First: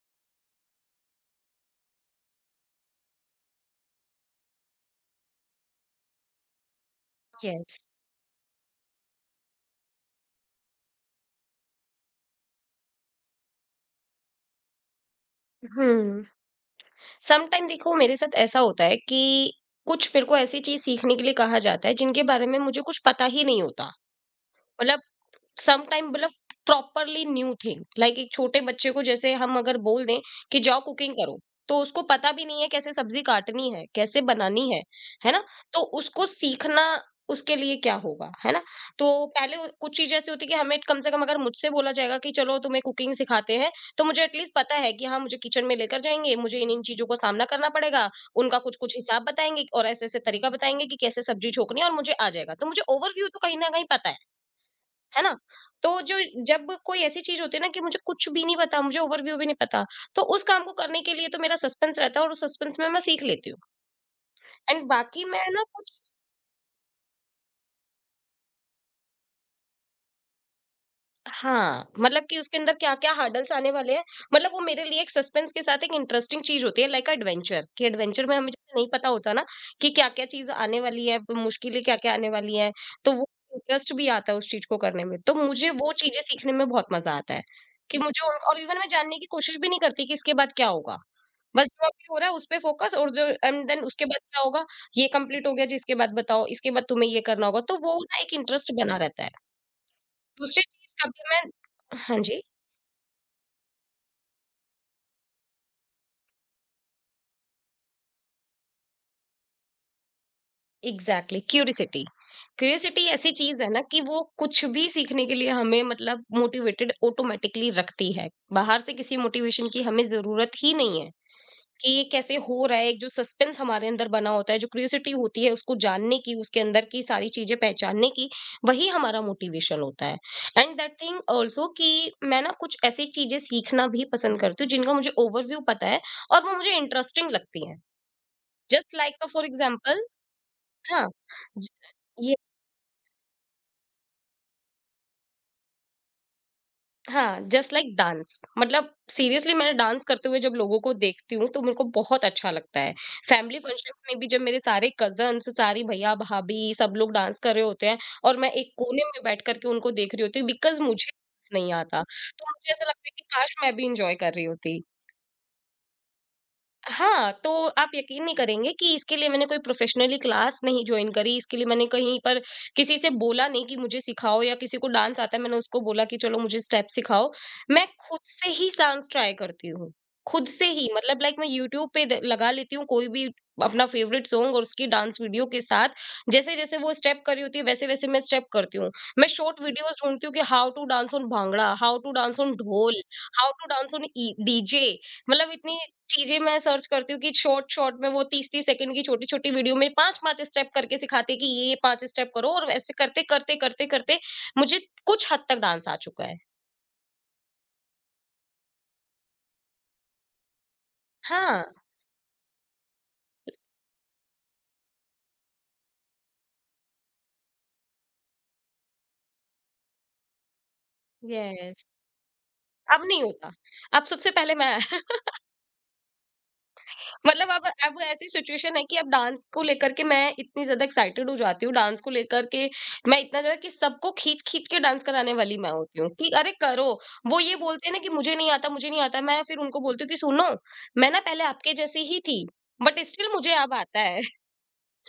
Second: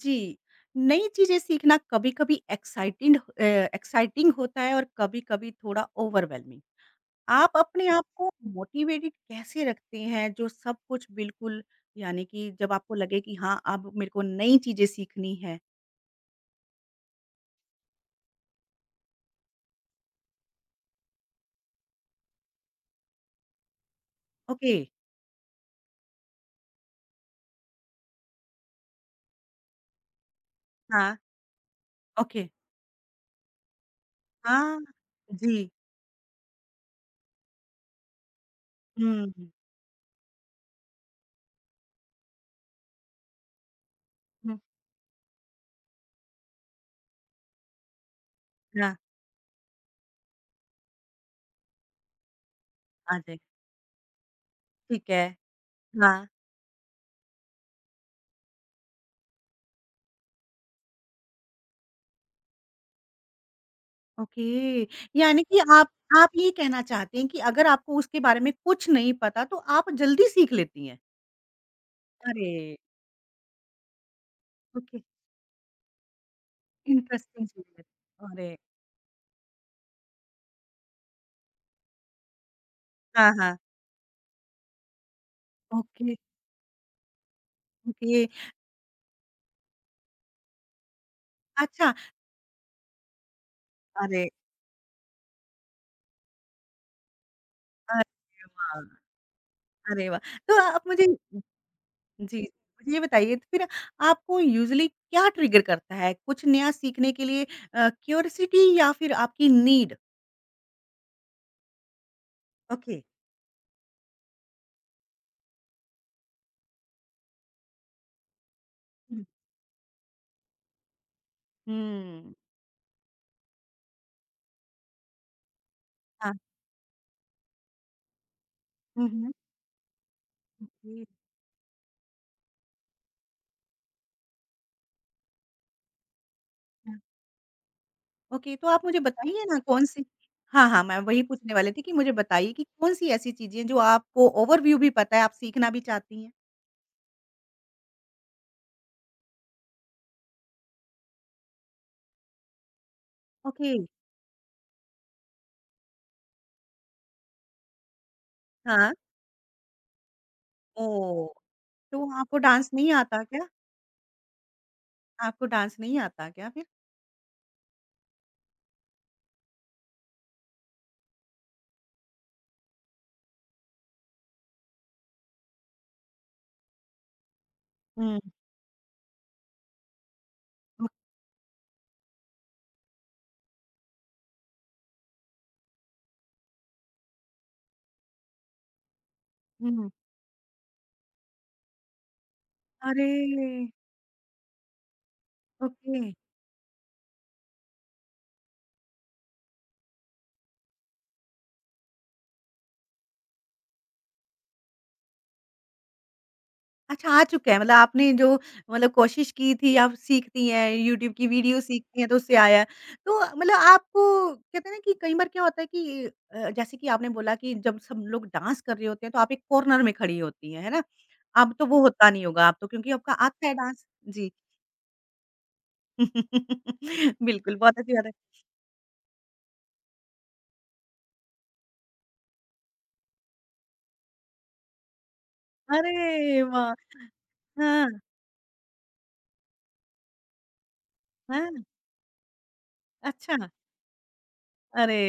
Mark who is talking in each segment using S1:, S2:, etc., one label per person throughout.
S1: जी, नई चीज़ें सीखना कभी-कभी एक्साइटिंग होता है और कभी-कभी थोड़ा ओवरवेल्मिंग। आप
S2: यस।
S1: अपने आप को मोटिवेटेड कैसे रखते हैं जो सब कुछ बिल्कुल यानी कि जब आपको लगे कि हाँ, अब मेरे को नई चीज़ें सीखनी है।
S2: हम्म समटाइम देखो, मेरे साथ ऐसा होता है कि कुछ मेरे को ऐसी चीज सीखने के लिए कहा जाता है जिनके बारे में मुझे कुछ पता ही नहीं होता।
S1: ओके,
S2: मतलब, सम टाइम मतलब, प्रॉपरली न्यू थिंग। लाइक एक छोटे बच्चे को जैसे हम अगर बोल दें कि जाओ कुकिंग
S1: हाँ,
S2: करो, तो उसको पता
S1: ओके,
S2: भी नहीं है कैसे सब्जी काटनी है, कैसे बनानी
S1: हाँ,
S2: है। है ना?
S1: जी,
S2: तो उसको सीखना, उसके लिए क्या होगा, है ना? तो
S1: हुँ, हुँ,
S2: पहले कुछ चीजें ऐसी होती है कि हमें कम से कम, अगर मुझसे बोला जाएगा कि चलो तुम्हें कुकिंग सिखाते हैं, तो मुझे एटलीस्ट
S1: हुँ,
S2: पता है कि हाँ, मुझे किचन में लेकर जाएंगे, मुझे इन इन चीजों को सामना करना पड़ेगा। उनका कुछ
S1: हाँ,
S2: कुछ हिसाब बताएंगे और ऐसे ऐसे तरीका बताएंगे कि कैसे सब्जी छोकनी है और मुझे आ जाएगा, तो मुझे
S1: आ
S2: ओवरव्यू
S1: जाए,
S2: तो कहीं ना कहीं पता है।
S1: ठीक है,
S2: है ना? तो जो
S1: हाँ,
S2: जब कोई ऐसी चीज़ होती है ना कि मुझे कुछ भी नहीं पता, मुझे ओवरव्यू भी नहीं पता, तो उस काम को करने के लिए तो मेरा सस्पेंस रहता है और उस सस्पेंस में मैं सीख लेती हूँ।
S1: ओके।
S2: एंड बाकी
S1: यानी
S2: मैं
S1: कि
S2: ना
S1: आप
S2: कुछ।
S1: आप ये कहना चाहते हैं कि अगर आपको उसके बारे में कुछ नहीं पता तो आप जल्दी सीख लेती हैं?
S2: हाँ, मतलब कि उसके अंदर
S1: अरे!
S2: क्या-क्या हर्डल्स आने वाले हैं, मतलब वो मेरे
S1: ओके,
S2: लिए एक सस्पेंस के साथ एक इंटरेस्टिंग चीज़ होती है, लाइक
S1: इंटरेस्टिंग
S2: एडवेंचर,
S1: चीज़ है।
S2: कि एडवेंचर में हमें
S1: अरे!
S2: जैसे नहीं पता होता ना कि क्या-क्या चीज़ आने वाली है, मुश्किलें क्या-क्या आने वाली हैं, तो वो
S1: हाँ, हाँ।
S2: इंटरेस्ट भी आता है उस चीज़ को करने में। तो मुझे वो
S1: ओके,
S2: चीज़ें सीखने में बहुत मज़ा आता है, कि
S1: ओके।
S2: मुझे उन और इवन मैं जानने की कोशिश भी नहीं करती कि इसके बाद क्या होगा। बस जो
S1: अच्छा,
S2: अभी हो रहा है उस पे फोकस, और जो एंड देन उसके बाद
S1: अरे!
S2: क्या होगा, ये कंप्लीट हो गया जी, इसके बाद बताओ, इसके बाद तुम्हें ये करना होगा, तो वो
S1: अरे
S2: ना एक इंटरेस्ट
S1: वाह!
S2: बना रहता है।
S1: अरे वाह! तो
S2: दूसरी
S1: आप
S2: चीज़
S1: मुझे
S2: कभी मैं। हाँ
S1: जी,
S2: जी।
S1: मुझे ये बताइए तो फिर आपको यूज़ुअली क्या ट्रिगर करता है? कुछ नया सीखने के लिए क्यूरियोसिटी या फिर आपकी need?
S2: Exactly curiosity.
S1: Okay.
S2: Curiosity ऐसी चीज़ है ना कि वो कुछ भी सीखने के लिए हमें, मतलब, मोटिवेटेड ऑटोमैटिकली रखती है। बाहर से किसी
S1: हुँ।
S2: मोटिवेशन की हमें ज़रूरत ही नहीं है। कि ये
S1: हुँ।
S2: कैसे हो रहा है, एक जो सस्पेंस हमारे अंदर बना होता है, जो क्यूरियोसिटी होती है उसको जानने की,
S1: हाँ।
S2: उसके अंदर की सारी चीजें पहचानने की, वही
S1: हुँ,
S2: हमारा
S1: हुँ।
S2: मोटिवेशन होता है। And that
S1: okay.
S2: Thing also, कि मैं ना कुछ ऐसी चीजें सीखना भी पसंद करती हूँ जिनका मुझे ओवरव्यू पता है और वो मुझे
S1: हाँ,
S2: इंटरेस्टिंग लगती हैं,
S1: ओके तो आप
S2: जस्ट
S1: मुझे
S2: लाइक
S1: बताइए
S2: फॉर
S1: ना
S2: एग्जाम्पल।
S1: कौन-सी हाँ, हाँ, मैं
S2: हाँ।
S1: वही पूछने वाली थी कि मुझे बताइए कि कौन-सी ऐसी चीज़ें हैं जो आपको ओवरव्यू भी पता है, आप सीखना भी चाहती हैं?
S2: हाँ, जस्ट लाइक डांस। मतलब सीरियसली, मैंने डांस करते हुए जब लोगों को देखती हूँ, तो मेरे को बहुत अच्छा लगता है। फैमिली
S1: ओके,
S2: फंक्शन्स में भी जब मेरे सारे कज़न्स, सारी भैया-भाभी सब लोग डांस कर रहे होते हैं और मैं एक
S1: हाँ।
S2: कोने में बैठ कर के उनको देख रही होती हूँ बिकॉज़ मुझे
S1: ओह!
S2: डांस नहीं
S1: तो
S2: आता।
S1: आपको
S2: तो
S1: डांस
S2: मुझे ऐसा
S1: नहीं
S2: लगता है
S1: आता
S2: कि
S1: क्या?
S2: काश मैं भी एन्जॉय कर रही होती।
S1: आपको डांस नहीं आता क्या फिर?
S2: हाँ, तो आप यकीन नहीं करेंगे कि इसके लिए मैंने कोई प्रोफ़ेशनली क्लास नहीं जॉइन करी, इसके लिए मैंने कहीं पर किसी से बोला नहीं कि मुझे सिखाओ, या किसी को डांस आता है, मैंने उसको बोला कि चलो मुझे स्टेप सिखाओ। मैं
S1: हुँ।
S2: खुद से ही डांस ट्राई करती हूँ, खुद से ही, मतलब लाइक मैं यूट्यूब पे द लगा लेती हूँ कोई भी अपना फ़ेवरेट सॉन्ग और उसकी डांस वीडियो के साथ, जैसे-जैसे वो स्टेप कर रही होती है, वैसे-वैसे मैं स्टेप करती हूँ। मैं शॉर्ट
S1: हुँ।
S2: वीडियोज़ ढूँढती हूँ कि how to dance on bhangra, how to dance on dhol,
S1: अरे!
S2: How to dance on a DJ. मतलब इतनी
S1: ओके।
S2: चीज़ें मैं सर्च करती हूँ कि शॉर्ट-शॉर्ट में वो 30-30 सेकंड की छोटी-छोटी वीडियो में 5-5 स्टेप करके सिखाते हैं कि ये-ये 5 स्टेप करो, और ऐसे करते, करते, करते, करते मुझे कुछ हद तक डांस आ चुका है।
S1: अच्छा आ चुका है मतलब आपने जो मतलब कोशिश की थी आप सीखती हैं, यूट्यूब की वीडियो
S2: हाँ।
S1: सीखती हैं तो उससे आया है। तो मतलब आपको कहते हैं ना कि कई बार क्या होता है कि जैसे कि आपने बोला कि जब सब लोग डांस कर रहे होते हैं तो आप एक कॉर्नर में खड़ी होती हैं, है ना? अब तो वो
S2: यस।
S1: होता नहीं होगा, अब तो क्योंकि
S2: अब
S1: आपका
S2: नहीं
S1: आता
S2: होता।
S1: है डांस।
S2: अब
S1: जी।
S2: सबसे पहले मैं। मतलब
S1: बिल्कुल,
S2: अब
S1: बहुत अच्छी
S2: अब
S1: बात है।
S2: ऐसी सिचुएशन है कि अब डांस को लेकर के मैं इतनी ज़्यादा एक्साइटेड हो जाती हूँ, डांस को लेकर के मैं इतना ज़्यादा कि सबको खींच-खींच के डांस कराने वाली मैं होती हूँ कि
S1: अरे
S2: अरे
S1: वाह!
S2: करो। वो ये बोलते
S1: हाँ,
S2: हैं ना कि मुझे नहीं आता, मुझे नहीं आता। मैं फिर उनको बोलती हूँ कि सुनो, मैं ना पहले
S1: हाँ,
S2: आपके जैसी ही थी, बट स्टिल
S1: अच्छा।
S2: मुझे अब आता है।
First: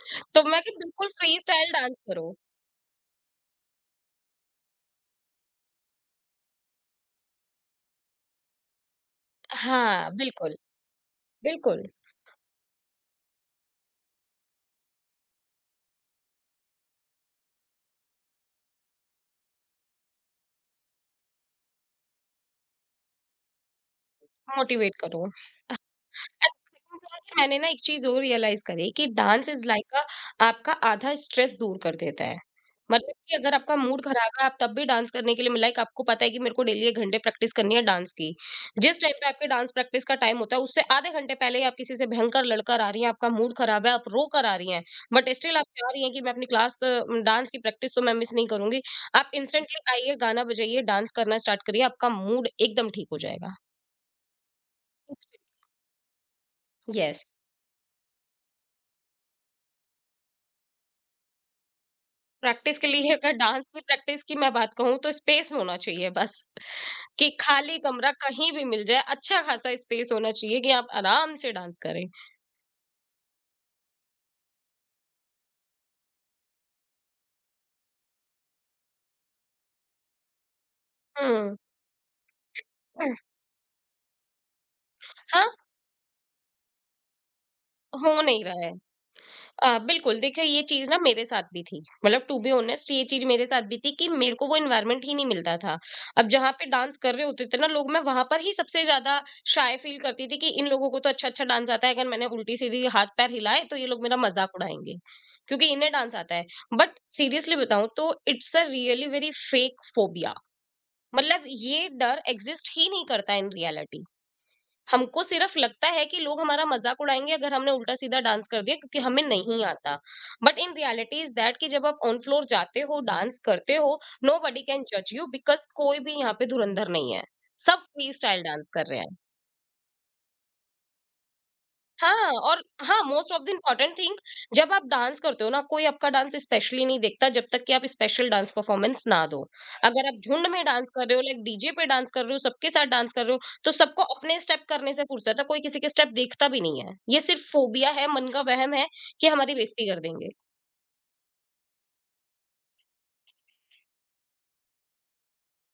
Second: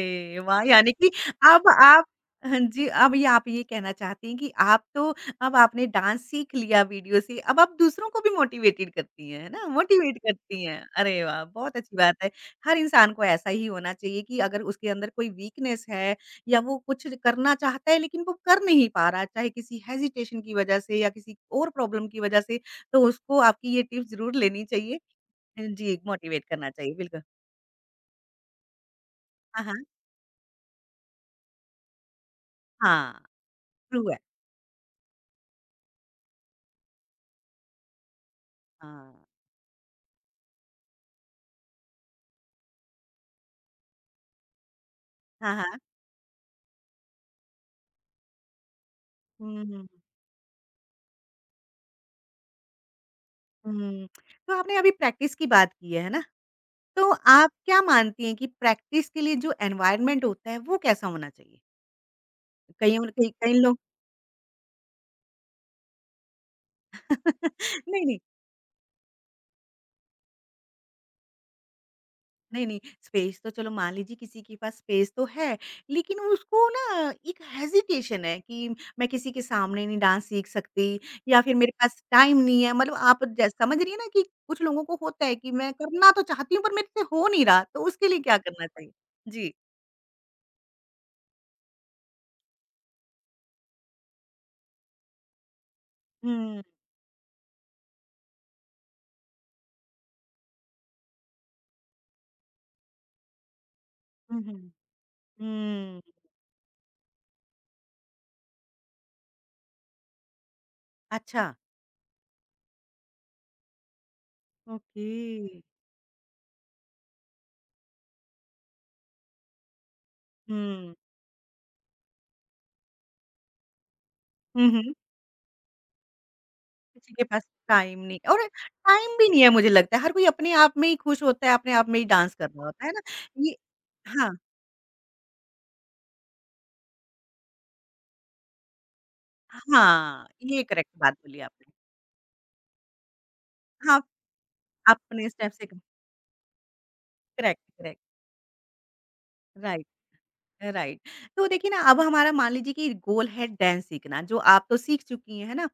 S2: तो मैं
S1: वाह!
S2: कि
S1: यानी कि
S2: बिल्कुल फ्री
S1: अब
S2: स्टाइल डांस
S1: आप
S2: करो।
S1: हाँ जी, अब ये आप ये कहना चाहती हैं कि आप तो अब आपने डांस सीख लिया वीडियो से, अब आप दूसरों को भी मोटिवेटेड करती हैं, है ना?
S2: हाँ,
S1: मोटिवेट
S2: बिल्कुल,
S1: करती हैं। अरे वाह! बहुत
S2: बिल्कुल।
S1: अच्छी बात है। हर इंसान को ऐसा ही होना चाहिए कि अगर उसके अंदर कोई वीकनेस है या वो कुछ करना चाहता है लेकिन वो कर नहीं पा रहा, चाहे किसी हेजिटेशन की वजह से या किसी और प्रॉब्लम की वजह से, तो उसको आपकी ये टिप्स ज़रूर लेनी
S2: मोटिवेट
S1: चाहिए।
S2: करो।
S1: जी, मोटिवेट करना चाहिए, बिल्कुल।
S2: मैंने ना एक चीज़ और रियलाइज़ करी कि डांस
S1: हाँ,
S2: इज़
S1: हाँ।
S2: लाइक अ, आपका आधा स्ट्रेस दूर कर देता है।
S1: हाँ,
S2: मतलब कि अगर आपका
S1: ट्रू
S2: मूड
S1: है।
S2: खराब है, आप तब भी डांस करने के लिए, लाइक आपको पता है कि मेरे को डेली 1 घंटे प्रैक्टिस करनी है डांस की। जिस
S1: हाँ।
S2: टाइम पे आपके डांस प्रैक्टिस का टाइम होता है, उससे आधे घंटे पहले ही आप किसी से भयंकर लड़कर आ रही हैं, आपका मूड खराब है, आप रो कर आ रही हैं, बट
S1: हाँ,
S2: स्टिल आप
S1: हाँ।
S2: चाह रही हैं कि मैं अपनी क्लास डांस की प्रैक्टिस तो मैं मिस नहीं करूँगी। आप
S1: हुँ,
S2: इंस्टेंटली
S1: हुँ,
S2: आइए, गाना बजाइए, डांस करना स्टार्ट करिए, आपका मूड एकदम ठीक हो जाएगा।
S1: हुँ। तो आपने अभी प्रैक्टिस की बात की है ना? तो
S2: येस।
S1: आप क्या मानती हैं कि प्रैक्टिस के लिए जो एनवायरनमेंट होता है, वो कैसा होना चाहिए?
S2: प्रैक्टिस के
S1: कहीं और
S2: लिए
S1: कहीं
S2: अगर
S1: कई
S2: डांस
S1: लोग
S2: की प्रैक्टिस की मैं बात कहूँ, तो स्पेस होना चाहिए, बस कि खाली
S1: नहीं,
S2: कमरा
S1: नहीं।
S2: कहीं भी मिल जाए, अच्छा खासा स्पेस होना चाहिए कि आप आराम से डांस करें।
S1: नहीं, नहीं, स्पेस तो चलो मान लीजिए किसी के पास स्पेस तो है, लेकिन उसको ना एक हेजिटेशन है कि मैं किसी के सामने नहीं डांस सीख सकती या फिर
S2: हुँ।
S1: मेरे पास टाइम नहीं है। मतलब आप जै समझ रही हैं ना कि कुछ लोगों को होता है
S2: हाँ,
S1: कि मैं करना तो चाहती हूँ पर मेरे से हो नहीं रहा, तो उसके लिए
S2: हो
S1: क्या
S2: नहीं रहा
S1: करना
S2: है।
S1: चाहिए? जी।
S2: बिल्कुल, देखिए ये चीज़ ना मेरे साथ भी थी। मतलब टू बी ऑनेस्ट, ये चीज़ मेरे साथ भी थी कि मेरे को वो एनवायरनमेंट ही नहीं मिलता था। अब जहाँ
S1: हुँ,
S2: पे डांस कर रहे होते थे ना लोग, मैं वहाँ पर ही सबसे ज़्यादा शाय फील करती थी कि इन लोगों को तो अच्छा-अच्छा डांस आता है, अगर मैंने उल्टी-सीधी हाथ-पैर हिलाए तो ये लोग मेरा
S1: हुँ,
S2: मज़ाक
S1: हुँ।
S2: उड़ाएँगे, क्योंकि इन्हें
S1: हुँ,
S2: डांस आता है। बट सीरियसली बताऊँ तो it's a really very fake phobia. मतलब
S1: अच्छा,
S2: ये डर एक्सिस्ट ही नहीं करता इन रियलिटी।
S1: ओके।
S2: हमको सिर्फ लगता है कि लोग हमारा मज़ाक उड़ाएँगे अगर हमने उल्टा-सीधा डांस कर दिया, क्योंकि हमें नहीं आता। बट इन
S1: हुँ।
S2: रियलिटी इज़ दैट कि जब आप ऑन फ्लोर जाते हो, डांस करते हो, नोबडी
S1: हुँ,
S2: कैन
S1: हुँ।
S2: जज यू, बिकॉज़ कोई भी यहाँ पे धुरंधर
S1: किसी
S2: नहीं
S1: के
S2: है।
S1: पास
S2: सब
S1: टाइम
S2: फ्री
S1: नहीं और
S2: स्टाइल डांस कर रहे
S1: टाइम
S2: हैं।
S1: भी नहीं है मुझे लगता है, हर कोई अपने आप में ही खुश होता है, अपने आप में ही
S2: हाँ,
S1: डांस कर
S2: और
S1: रहा होता है ना?
S2: हाँ, मोस्ट ऑफ द
S1: ये
S2: इम्पोर्टेंट थिंग,
S1: हाँ,
S2: जब आप डांस करते हो ना, कोई आपका डांस स्पेशली नहीं देखता जब तक कि आप स्पेशल डांस परफॉर्मेंस ना दो। अगर आप
S1: हाँ,
S2: झुंड
S1: ये
S2: में
S1: करेक्ट
S2: डांस कर
S1: बात
S2: रहे हो,
S1: बोली
S2: लाइक डीजे
S1: आपने।
S2: पे डांस कर रहे हो, सबके साथ डांस कर रहे हो, तो
S1: हाँ,
S2: सबको अपने स्टेप करने से
S1: अपने
S2: फुर्सत है,
S1: स्टेप
S2: कोई
S1: से
S2: किसी के स्टेप देखता भी नहीं है। ये सिर्फ
S1: करेक्ट,
S2: फोबिया
S1: करेक्ट,
S2: है, मन का वहम है कि हमारी
S1: राइट,
S2: बेइज्जती कर देंगे।
S1: राइट। तो देखिए ना अब हमारा मान लीजिए कि गोल है डांस सीखना, जो आप तो सीख चुकी हैं, है ना?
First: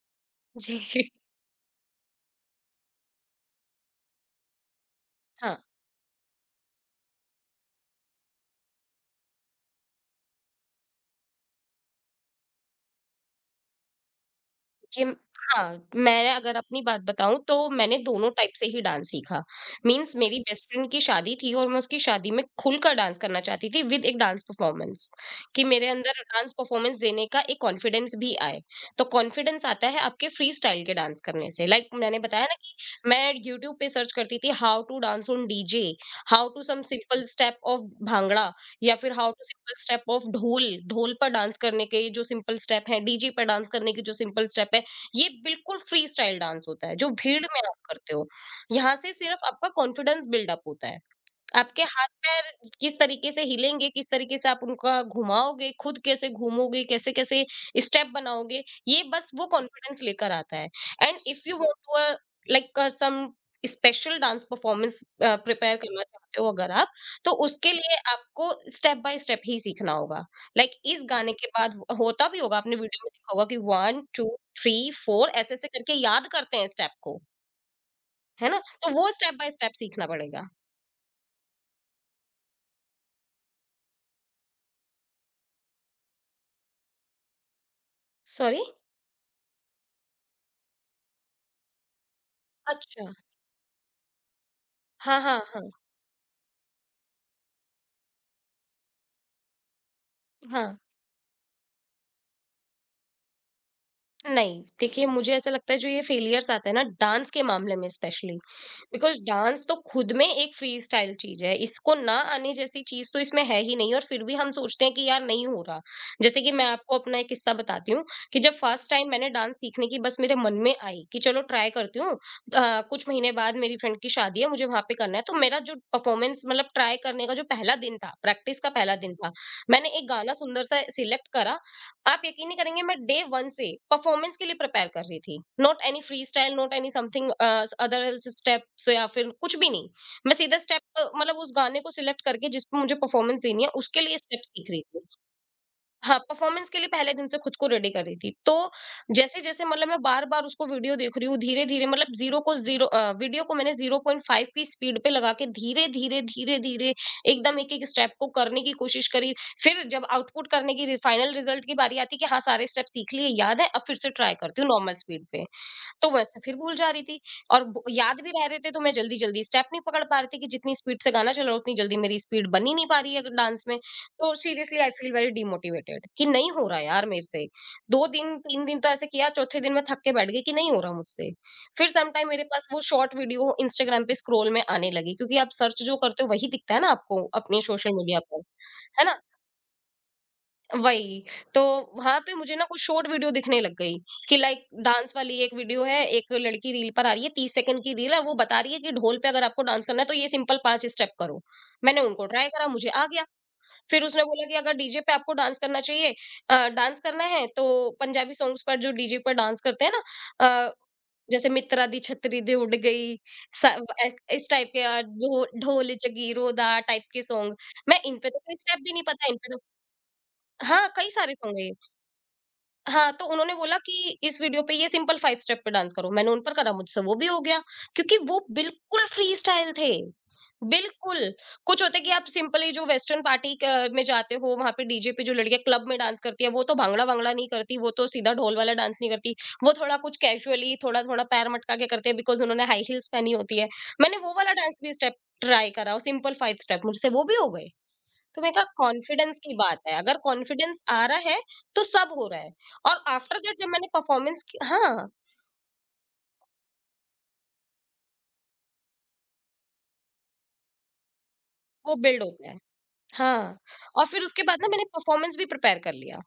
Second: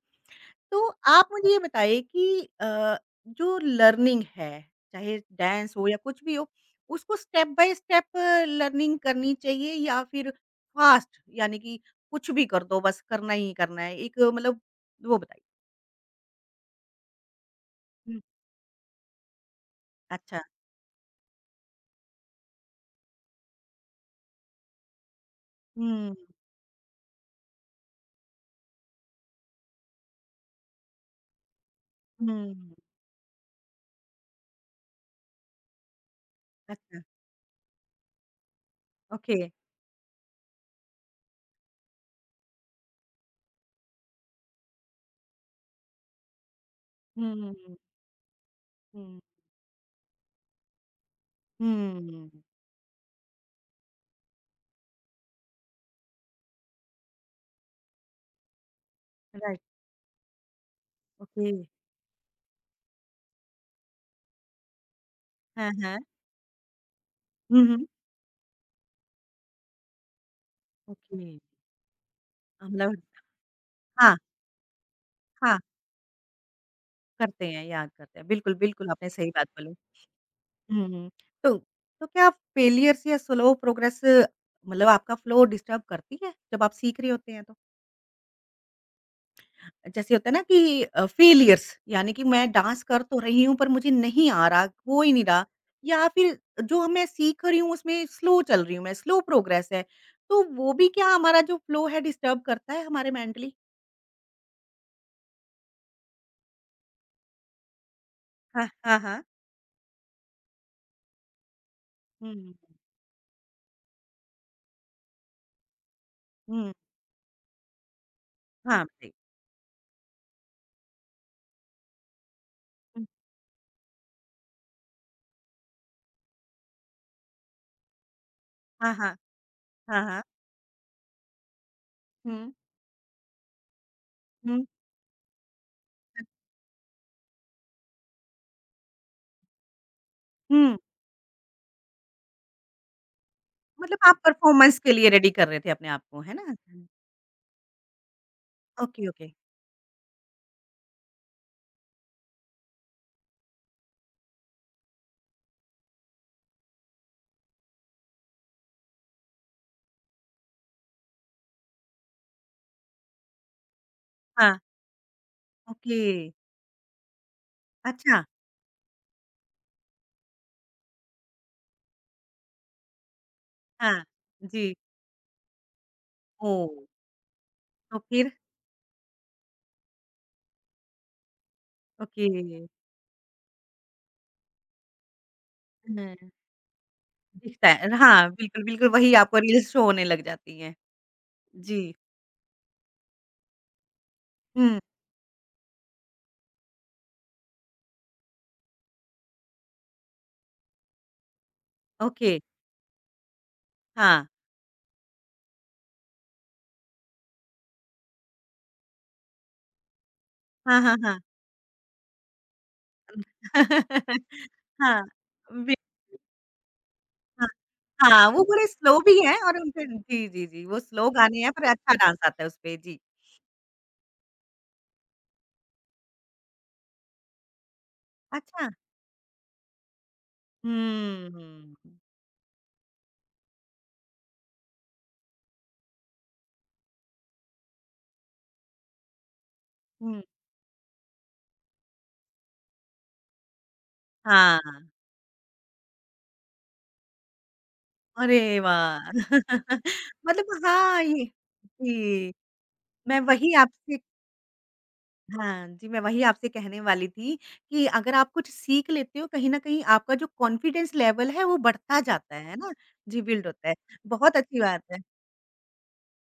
S2: जी।
S1: तो आप मुझे ये बताइए कि जो लर्निंग है, चाहे
S2: हाँ,
S1: डांस हो या कुछ भी हो, उसको स्टेप बाय स्टेप लर्निंग करनी चाहिए या फिर फास्ट यानी कि कुछ भी कर दो बस करना ही करना है। एक मतलब
S2: कि
S1: वो बताइए?
S2: हाँ, मैं अगर अपनी बात बताऊँ तो मैंने
S1: हुँ,
S2: दोनों टाइप से ही डांस सीखा। मीन्स मेरी
S1: अच्छा।
S2: बेस्ट फ्रेंड की शादी थी और मैं उसकी शादी में खुलकर डांस करना चाहती थी विद एक डांस परफॉर्मेंस, कि मेरे
S1: हुँ,
S2: अंदर डांस परफॉर्मेंस देने का एक कॉन्फिडेंस भी आए। तो कॉन्फिडेंस आता है आपके फ्री स्टाइल के डांस करने से। लाइक मैंने बताया ना
S1: हुँ,
S2: कि मैं यूट्यूब पे सर्च करती थी how to dance on DJ, how to some
S1: अच्छा,
S2: सिंपल स्टेप ऑफ भांगड़ा, या फिर how
S1: okay.
S2: To simple step of dhol. ढोल पर डांस करने के जो सिंपल स्टेप हैं, डीजे पर डांस करने के जो सिंपल स्टेप है। ये बिल्कुल फ्री स्टाइल डांस होता है जो भीड़
S1: हुँ,
S2: में आप करते हो। यहाँ से
S1: हुँ,
S2: सिर्फ आपका कॉन्फिडेंस बिल्डअप होता है। आपके
S1: हुँ,
S2: हाथ-पैर किस तरीके से हिलेंगे, किस तरीके से आप उनका घुमाओगे, खुद कैसे घूमोगे, कैसे-कैसे स्टेप बनाओगे, ये बस वो
S1: राइट,
S2: कॉन्फिडेंस लेकर आता है। And if
S1: okay.
S2: You want to like some special dance performance
S1: हाँ,
S2: प्रिपेयर
S1: हाँ।
S2: करना चाहते हो अगर आप, तो
S1: हुँ,
S2: उसके
S1: हुँ,
S2: लिए आपको स्टेप बाय स्टेप ही सीखना होगा। लाइक इस
S1: ओके।
S2: गाने के बाद होता भी होगा,
S1: अ,
S2: आपने
S1: मतलब
S2: वीडियो में देखा होगा कि 1
S1: हाँ,
S2: 2 3 4
S1: हाँ,
S2: ऐसे-ऐसे करके याद करते हैं स्टेप को,
S1: करते हैं, याद करते हैं।
S2: है
S1: बिल्कुल,
S2: ना?
S1: बिल्कुल
S2: तो वो
S1: आपने सही
S2: स्टेप
S1: बात
S2: बाय स्टेप
S1: बोली।
S2: सीखना पड़ेगा।
S1: हुँ। तो तो क्या फेलियर्स या स्लो प्रोग्रेस मतलब आपका फ्लो डिस्टर्ब करती है, जब आप सीख रहे होते हैं तो?
S2: सॉरी?
S1: जैसे होता है ना कि फेलियर्स यानी कि मैं डांस कर
S2: अच्छा।
S1: तो रही हूँ पर मुझे नहीं आ रहा, हो ही
S2: हाँ,
S1: नहीं
S2: हाँ,
S1: रहा
S2: हाँ,
S1: या फिर जो मैं सीख रही हूँ उसमें स्लो चल रही हूँ मैं, स्लो प्रोग्रेस है। तो
S2: हाँ।
S1: वो भी क्या हमारा जो फ्लो है डिस्टर्ब करता है हमारे मेंटली?
S2: नहीं, देखिए मुझे ऐसा लगता है जो ये फेलियर्स आते हैं ना डांस के मामले में स्पेशली
S1: हाँ, हाँ,
S2: बिकॉज़
S1: हाँ।
S2: डांस तो खुद में एक फ्री स्टाइल चीज़ है। इसको ना आने
S1: हुँ,
S2: जैसी चीज़ तो इसमें है ही नहीं और फिर भी हम सोचते हैं कि यार नहीं हो रहा। जैसे कि मैं
S1: हुँ।
S2: आपको अपना एक किस्सा बताती हूँ कि जब
S1: हाँ,
S2: फर्स्ट टाइम
S1: बताइए।
S2: मैंने डांस सीखने की बस मेरे मन में आई कि चलो ट्राई करती हूँ।
S1: हुँ।
S2: कुछ महीने बाद मेरी फ्रेंड की शादी है, मुझे वहाँ पे करना है। तो मेरा जो परफॉर्मेंस मतलब ट्राई करने का जो पहला दिन था, प्रैक्टिस का
S1: हाँ,
S2: पहला दिन
S1: हाँ।
S2: था, मैंने
S1: हाँ,
S2: एक
S1: हाँ।
S2: गाना सुंदर-सा सिलेक्ट करा। आप यकीन
S1: हुँ,
S2: नहीं करेंगे, मैं डे वन से परफॉर्मेंस के लिए
S1: हुँ।
S2: प्रिपेयर कर रही थी, नॉट एनी
S1: हुँ।
S2: Free style, not any something other steps या फिर कुछ भी नहीं। मैं सीधा
S1: हुँ।
S2: स्टेप मतलब उस गाने को सिलेक्ट करके जिस पे मुझे परफॉर्मेंस देनी है
S1: मतलब
S2: उसके लिए
S1: आप
S2: स्टेप सीख
S1: परफ़ॉर्मेंस
S2: रही
S1: के
S2: थी।
S1: लिए रेडी कर रहे थे अपने आप
S2: हाँ,
S1: को, है ना?
S2: परफॉर्मेंस के
S1: हुँ।
S2: लिए पहले दिन से खुद को रेडी कर रही थी। तो
S1: ओके, ओके।
S2: जैसे-जैसे मतलब मैं बार-बार उसको वीडियो देख रही हूँ, धीरे-धीरे, मतलब ज़ीरो को ज़ीरो अ, वीडियो को मैंने 0.5 की स्पीड पे लगा के धीरे-धीरे, धीरे-धीरे, एकदम एक-एक स्टेप को करने की कोशिश करी। फिर जब आउटपुट करने की रि फाइनल रिजल्ट की बारी आती है कि हाँ, सारे स्टेप सीख लिए, याद है, अब फिर से ट्राई
S1: हाँ,
S2: करती हूँ नॉर्मल स्पीड पे।
S1: ओके।
S2: तो वैसे फिर भूल जा रही थी और ब याद
S1: अच्छा,
S2: भी रह रहे थे तो मैं जल्दी-जल्दी स्टेप नहीं पकड़ पा रही थी कि जितनी स्पीड से गाना चल रहा है उतनी जल्दी मेरी स्पीड बन ही नहीं पा रही है डांस में।
S1: हाँ,
S2: तो
S1: जी।
S2: Seriously I feel very demotivated कि नहीं हो
S1: ओह!
S2: रहा यार मेरे से।
S1: तो
S2: 2
S1: फिर?
S2: दिन 3 दिन तो ऐसे किया, चौथे दिन मैं थक के बैठ गई कि नहीं हो रहा मुझसे। फिर सम
S1: ओके।
S2: टाइम मेरे पास वो शॉर्ट वीडियो इंस्टाग्राम पे स्क्रॉल में आने लगी क्योंकि आप सर्च जो करते हो
S1: हुँ,
S2: वही दिखता है ना आपको अपने
S1: दिखता है
S2: सोशल मीडिया
S1: हाँ,
S2: पर,
S1: बिल्कुल, बिल्कुल
S2: है
S1: वही
S2: ना?
S1: आपको रील्स शो होने लग जाती हैं।
S2: वही, तो
S1: जी।
S2: वहाँ पे मुझे ना कुछ शॉर्ट वीडियो दिखने लग गई कि लाइक
S1: हुँ,
S2: डांस वाली एक वीडियो है, एक लड़की रील पर आ रही है, 30 सेकंड की रील है, वो बता रही है कि ढोल पे अगर आपको डांस करना है तो ये सिंपल 5 स्टेप करो। मैंने उनको
S1: ओके।
S2: ट्राई करा, मुझे आ गया। फिर उसने
S1: हाँ।
S2: बोला कि अगर डीजे पे आपको डांस करना चाहिए डांस करना है तो पंजाबी सॉन्ग्स पर जो डीजे पर डांस करते हैं ना। अ,
S1: हाँ, हाँ, हाँ।
S2: जैसे मित्रा दी छतरी दे उड़ गई। स ए इस टाइप के, अ,
S1: हाँ,
S2: ढो
S1: बि
S2: ढोल जगीरो दा टाइप के
S1: हाँ,
S2: सॉन्ग। मैं इन
S1: हाँ,
S2: पे तो
S1: वो
S2: कोई
S1: थोड़े
S2: स्टेप भी
S1: स्लो
S2: नहीं
S1: भी
S2: पता,
S1: हैं
S2: इन पे
S1: और
S2: तो
S1: उनपे जी, जी, जी, वो
S2: हाँ,
S1: स्लो
S2: कई सारे
S1: गाने हैं
S2: सॉन्ग है
S1: पर
S2: ये।
S1: अच्छा डांस आता है उसपे, जी।
S2: हाँ, तो उन्होंने बोला कि इस वीडियो पे ये सिंपल 5 स्टेप पे डांस करो। मैंने उन पर करा, मुझसे वो भी हो गया क्योंकि वो
S1: अच्छा।
S2: बिल्कुल फ्री स्टाइल थे, बिल्कुल।
S1: हुँ, हुँ,
S2: कुछ
S1: हुँ।
S2: होते हैं कि आप सिंपली जो वेस्टर्न पार्टी क में जाते हो, वहाँ पे डीजे पे जो लड़कियाँ क्लब में डांस करती हैं, वो तो भांगड़ा-वांगड़ा नहीं करती, वो तो सीधा ढोल वाला डांस नहीं करती। वो थोड़ा कुछ
S1: हुँ,
S2: कैजुअली, थोड़ा-थोड़ा पैर मटका के करते हैं बिकॉज़ उन्होंने हाई हील्स पहनी होती है। मैंने वो वाला
S1: हाँ।
S2: डांस भी स्टेप ट्राई करा और सिंपल 5 स्टेप, मुझसे वो भी हो गए। तो मैंने
S1: अरे
S2: कहा
S1: वाह!
S2: कॉन्फिडेंस की बात है, अगर
S1: मतलब
S2: कॉन्फिडेंस
S1: हाँ,
S2: आ रहा
S1: ये
S2: है, तो सब हो
S1: जी,
S2: रहा है और
S1: मैं
S2: आफ्टर
S1: वही
S2: दैट जब मैंने
S1: आपसे
S2: परफॉर्मेंस की। हाँ,
S1: हाँ जी, मैं वही आपसे कहने वाली थी कि अगर आप कुछ सीख लेते हो, कहीं न कहीं आपका जो कॉन्फिडेंस लेवल है, वो
S2: वो
S1: बढ़ता
S2: बिल्ड
S1: जाता
S2: होता
S1: है
S2: है।
S1: ना? जी, बिल्ड
S2: हाँ,
S1: होता है।
S2: और फिर
S1: बहुत
S2: उसके
S1: अच्छी
S2: बाद ना
S1: बात
S2: मैंने
S1: है।
S2: परफॉर्मेंस भी प्रिपेयर कर लिया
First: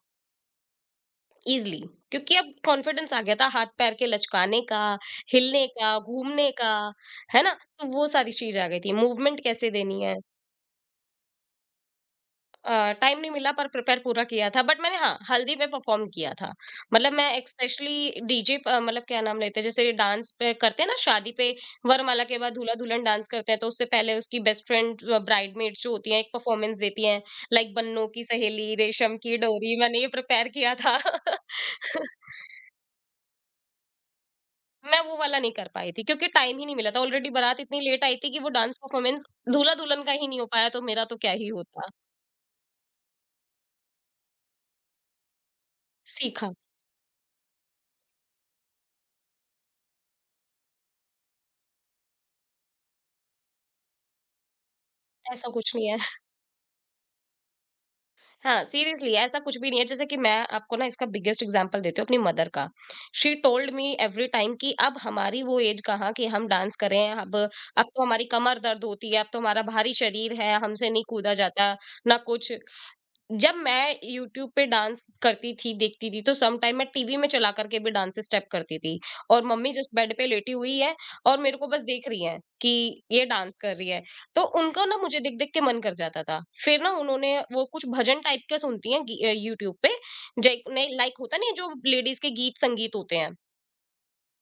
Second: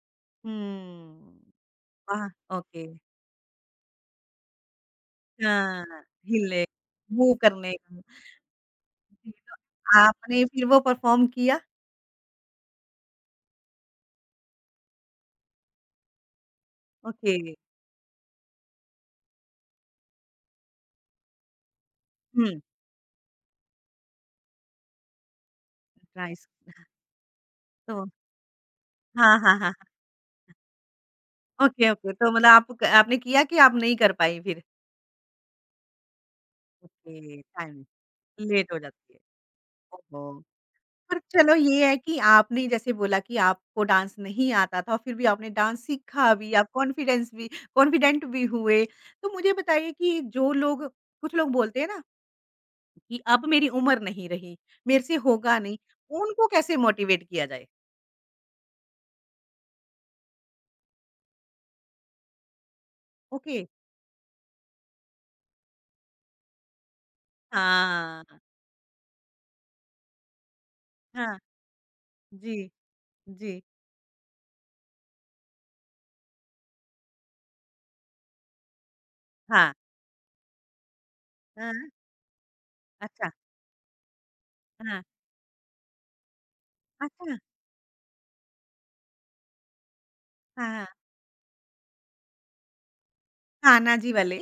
S1: हुँ,
S2: ईज़िली,
S1: वाह!
S2: क्योंकि अब
S1: ओके।
S2: कॉन्फिडेंस आ गया था हाथ-पैर के लचकाने का, हिलने
S1: हाँ,
S2: का, घूमने
S1: हिले,
S2: का,
S1: मूव
S2: है ना?
S1: करने
S2: तो
S1: का।
S2: वो सारी चीज़ आ गई थी,
S1: जी,
S2: मूवमेंट कैसे
S1: तो
S2: देनी है।
S1: आपने फिर वो परफ़ॉर्म किया?
S2: टाइम नहीं मिला पर प्रिपेयर पूरा किया था, बट मैंने हाँ, हल्दी पे परफॉर्म किया था। मतलब
S1: ओके।
S2: मैं स्पेशली डीजे प मतलब क्या नाम लेते हैं, जैसे डांस पे करते हैं ना शादी पे वरमाला के बाद
S1: हुँ,
S2: दूल्हा-दुल्हन डांस करते हैं तो उससे पहले उसकी बेस्ट फ्रेंड, ब्राइडमेड जो होती हैं एक
S1: नाइस।
S2: परफॉर्मेंस देती हैं। लाइक
S1: तो
S2: बन्नों की सहेली, रेशम
S1: हाँ,
S2: की
S1: हाँ, हाँ।
S2: डोरी मैंने ये प्रिपेयर किया था।
S1: Okay, okay. तो मतलब आप आपने किया कि आप नहीं कर पाई फिर?
S2: मैं वो वाला नहीं कर पाई थी क्योंकि टाइम ही नहीं मिला था। ऑलरेडी
S1: ओके,
S2: बारात
S1: टाइम
S2: इतनी लेट आई थी कि वो
S1: लेट
S2: डांस
S1: हो जाती है।
S2: परफॉर्मेंस दूल्हा-दुल्हन का ही नहीं
S1: ओहो!
S2: हो पाया तो मेरा तो
S1: पर
S2: क्या ही
S1: चलो ये
S2: होता।
S1: है कि आपने जैसे बोला कि आपको डांस नहीं आता था और फिर भी आपने डांस सीखा
S2: सीखा,
S1: भी, आप कॉन्फिडेंस भी कॉन्फिडेंट भी हुए। तो मुझे बताइए कि जो लोग कुछ लोग बोलते हैं ना कि अब मेरी उम्र नहीं रही, मेरे से
S2: ऐसा
S1: होगा
S2: कुछ
S1: नहीं,
S2: नहीं है।
S1: उनको कैसे मोटिवेट किया जाए?
S2: हाँ, सीरियसली ऐसा कुछ भी नहीं है। जैसे कि मैं आपको ना इसका बिगेस्ट एग्जांपल देती हूँ अपनी मदर का। She
S1: okay.
S2: Told me every time कि अब हमारी वो एज कहाँ कि हम डांस करें, अब तो हमारी
S1: हाँ,
S2: कमर दर्द होती है, अब तो हमारा भारी शरीर है, हमसे नहीं कूदा
S1: हाँ।
S2: जाता, ना कुछ।
S1: जी,
S2: जब
S1: जी।
S2: मैं यूट्यूब पे डांस करती थी देखती थी तो सम टाइम मैं टीवी में चला करके भी डांस स्टेप करती थी और
S1: हाँ।
S2: मम्मी जस्ट बेड पे लेटी हुई है और मेरे को
S1: हाँ,
S2: बस देख रही है कि ये
S1: अच्छा।
S2: डांस कर रही है। तो उनका ना
S1: हाँ,
S2: मुझे देख देख के मन कर जाता था, फिर ना
S1: अच्छा।
S2: उन्होंने वो कुछ भजन टाइप के सुनती हैं यूट्यूब पे।
S1: हाँ, हाँ।
S2: नहीं, लाइक होता नहीं है, जो लेडीज के गीत संगीत होते हैं
S1: कान्हा जी वाले?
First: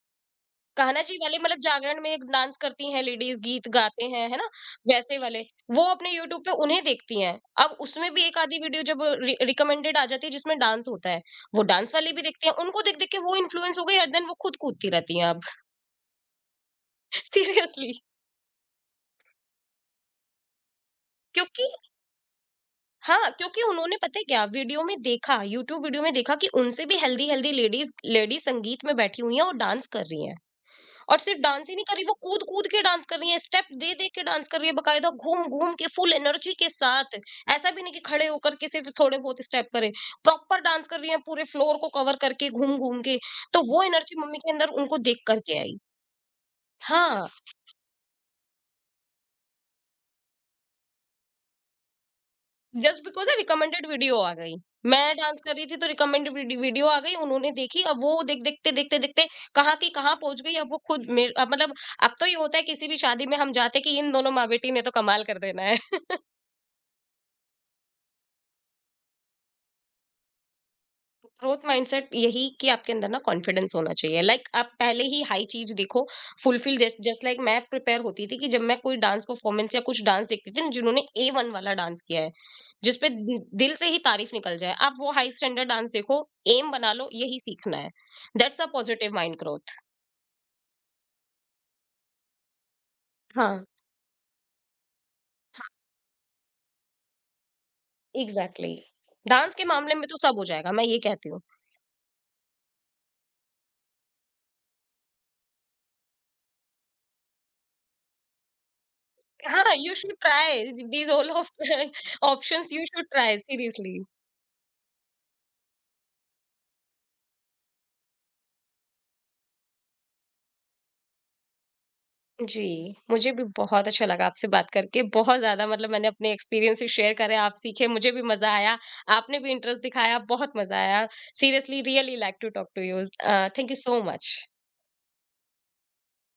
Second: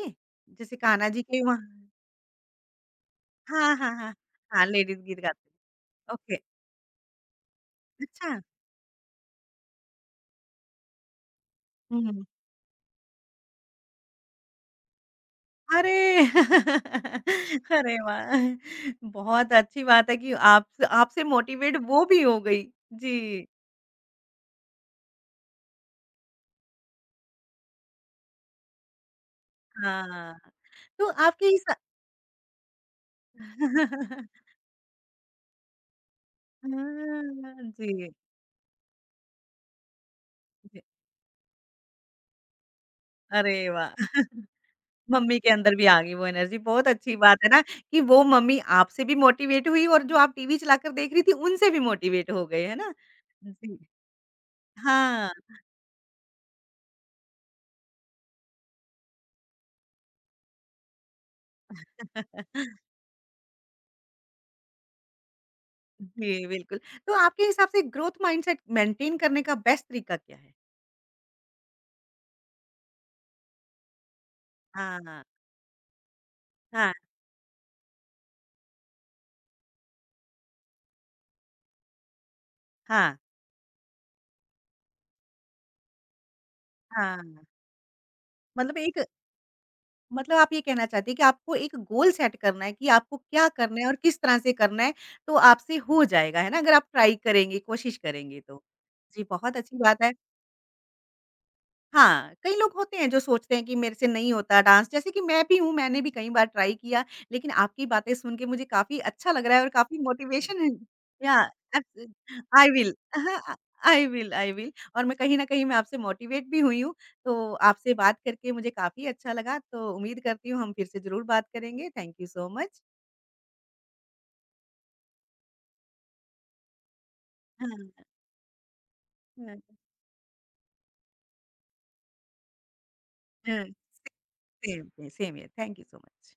S1: जैसे
S2: कान्हा
S1: कान्हा
S2: जी
S1: जी
S2: वाले,
S1: के
S2: मतलब
S1: वहाँ
S2: जागरण में डांस करती हैं लेडीज, गीत
S1: हाँ, हाँ,
S2: गाते
S1: हाँ।
S2: हैं, है ना?
S1: हाँ, लेडीज़
S2: वैसे
S1: गीत
S2: वाले,
S1: गाते
S2: वो अपने
S1: ओके,
S2: यूट्यूब पे उन्हें देखती हैं। अब उसमें भी एक
S1: अच्छा।
S2: आधी वीडियो जब रि रिकमेंडेड आ जाती है जिसमें डांस होता है, वो डांस
S1: हुँ,
S2: वाली भी
S1: हुँ।
S2: देखती हैं। उनको देख-देख के वो इन्फ्लुएंस हो गई एंड देन वो खुद कूदती रहती हैं अब।
S1: अरे!
S2: सीरियसली,
S1: अरे वाह! बहुत अच्छी बात है कि आप आपसे
S2: क्योंकि
S1: मोटिवेट वो भी हो गई। जी,
S2: हाँ, क्योंकि उन्होंने पता है क्या वीडियो में देखा, यूट्यूब वीडियो में देखा कि उनसे भी हेल्दी-हेल्दी लेडीज लेडीज संगीत में बैठी हुई हैं और डांस कर रही
S1: हाँ।
S2: हैं।
S1: तो
S2: और सिर्फ
S1: आपके
S2: डांस
S1: हिसा
S2: ही नहीं कर रही, वो कूद कूद के डांस कर रही है, स्टेप दे दे के डांस कर रही है, बकायदा घूम घूम के फुल एनर्जी के साथ।
S1: हाँ,
S2: ऐसा भी नहीं कि
S1: जी,
S2: खड़े होकर के सिर्फ थोड़े बहुत स्टेप करे, प्रॉपर
S1: जी।
S2: डांस कर रही है पूरे फ्लोर को कवर करके घूम घूम के।
S1: अरे
S2: तो वो
S1: वाह!
S2: एनर्जी मम्मी के अंदर उनको देख
S1: मम्मी के
S2: करके
S1: अंदर
S2: आई।
S1: भी आ गई वो एनर्जी, बहुत अच्छी
S2: हाँ,
S1: बात है ना कि वो मम्मी आपसे भी मोटिवेट हुई और जो आप टीवी चलाकर देख रही थी, उनसे भी मोटिवेट हो गए, है ना?
S2: जस्ट बिकॉज
S1: जी,
S2: रिकमेंडेड वीडियो आ गई, मैं
S1: हाँ।
S2: डांस कर रही थी तो रिकमेंडेड वीडियो आ गई, उन्होंने देखी, अब वो देखते देखते कहाँ की कहाँ पहुंच गई। अब वो खुद मेरे अब मतलब अब तो ये होता है किसी भी शादी में हम जाते कि इन दोनों माँ बेटी ने तो कमाल कर देना है।
S1: जी, बिल्कुल। तो आपके हिसाब से ग्रोथ माइंडसेट मेंटेन करने का बेस्ट तरीका क्या है?
S2: ग्रोथ माइंडसेट यही कि आपके अंदर ना कॉन्फिडेंस होना चाहिए। आप पहले ही
S1: हाँ,
S2: हाई चीज देखो, फुलफिल,
S1: हाँ,
S2: जस्ट लाइक मैं प्रिपेयर होती थी कि जब मैं कोई डांस परफॉर्मेंस या कुछ डांस देखती थी ना जिन्होंने ए वन वाला डांस किया है,
S1: हाँ,
S2: दिल से ही तारीफ निकल जाए, आप वो हाई स्टैंडर्ड डांस देखो, एम बना लो
S1: हाँ।
S2: यही सीखना है। दैट्स अ
S1: मतलब एक
S2: पॉजिटिव माइंड ग्रोथ।
S1: मतलब आप ये कहना चाहती हैं कि आपको एक गोल सेट करना है कि आपको क्या
S2: हाँ,
S1: करना है और किस तरह से करना है, तो आपसे हो जाएगा, है ना? अगर आप ट्राई करेंगी, कोशिश करेंगी तो।
S2: एग्जैक्टली
S1: जी,
S2: exactly. डांस
S1: बहुत
S2: के
S1: अच्छी
S2: मामले
S1: बात
S2: में
S1: है।
S2: तो सब हो जाएगा मैं ये कहती हूँ।
S1: हाँ, कई लोग होते हैं जो सोचते हैं कि मेरे से नहीं होता डांस, जैसे कि मैं भी हूँ, मैंने भी कई बार ट्राई किया, लेकिन आपकी बातें सुन के मुझे काफ़ी अच्छा लग रहा है और
S2: हाँ, यू
S1: काफ़ी
S2: शुड
S1: मोटिवेशन है
S2: ट्राई। दीज ऑल
S1: या
S2: of
S1: abs I
S2: options you
S1: will
S2: should try
S1: हाँ,
S2: seriously.
S1: I will I will और मैं कहीं न कहीं मैं आपसे मोटिवेट भी हुई हूँ, तो आपसे बात करके मुझे काफ़ी अच्छा लगा, तो उम्मीद करती हूँ हम फिर से ज़रूर बात करेंगे, थैंक यू सो
S2: जी,
S1: मच।
S2: मुझे भी बहुत अच्छा लगा आपसे बात करके। बहुत ज़्यादा, मतलब मैंने अपने एक्सपीरियंसेस शेयर करे, आप सीखे,
S1: हाँ,
S2: मुझे भी मज़ा आया, आपने भी
S1: हाँ,
S2: इंटरेस्ट दिखाया, बहुत मज़ा आया। Seriously, really like to talk to you.
S1: हाँ,
S2: thank you so much.
S1: Same same here, thank you so much.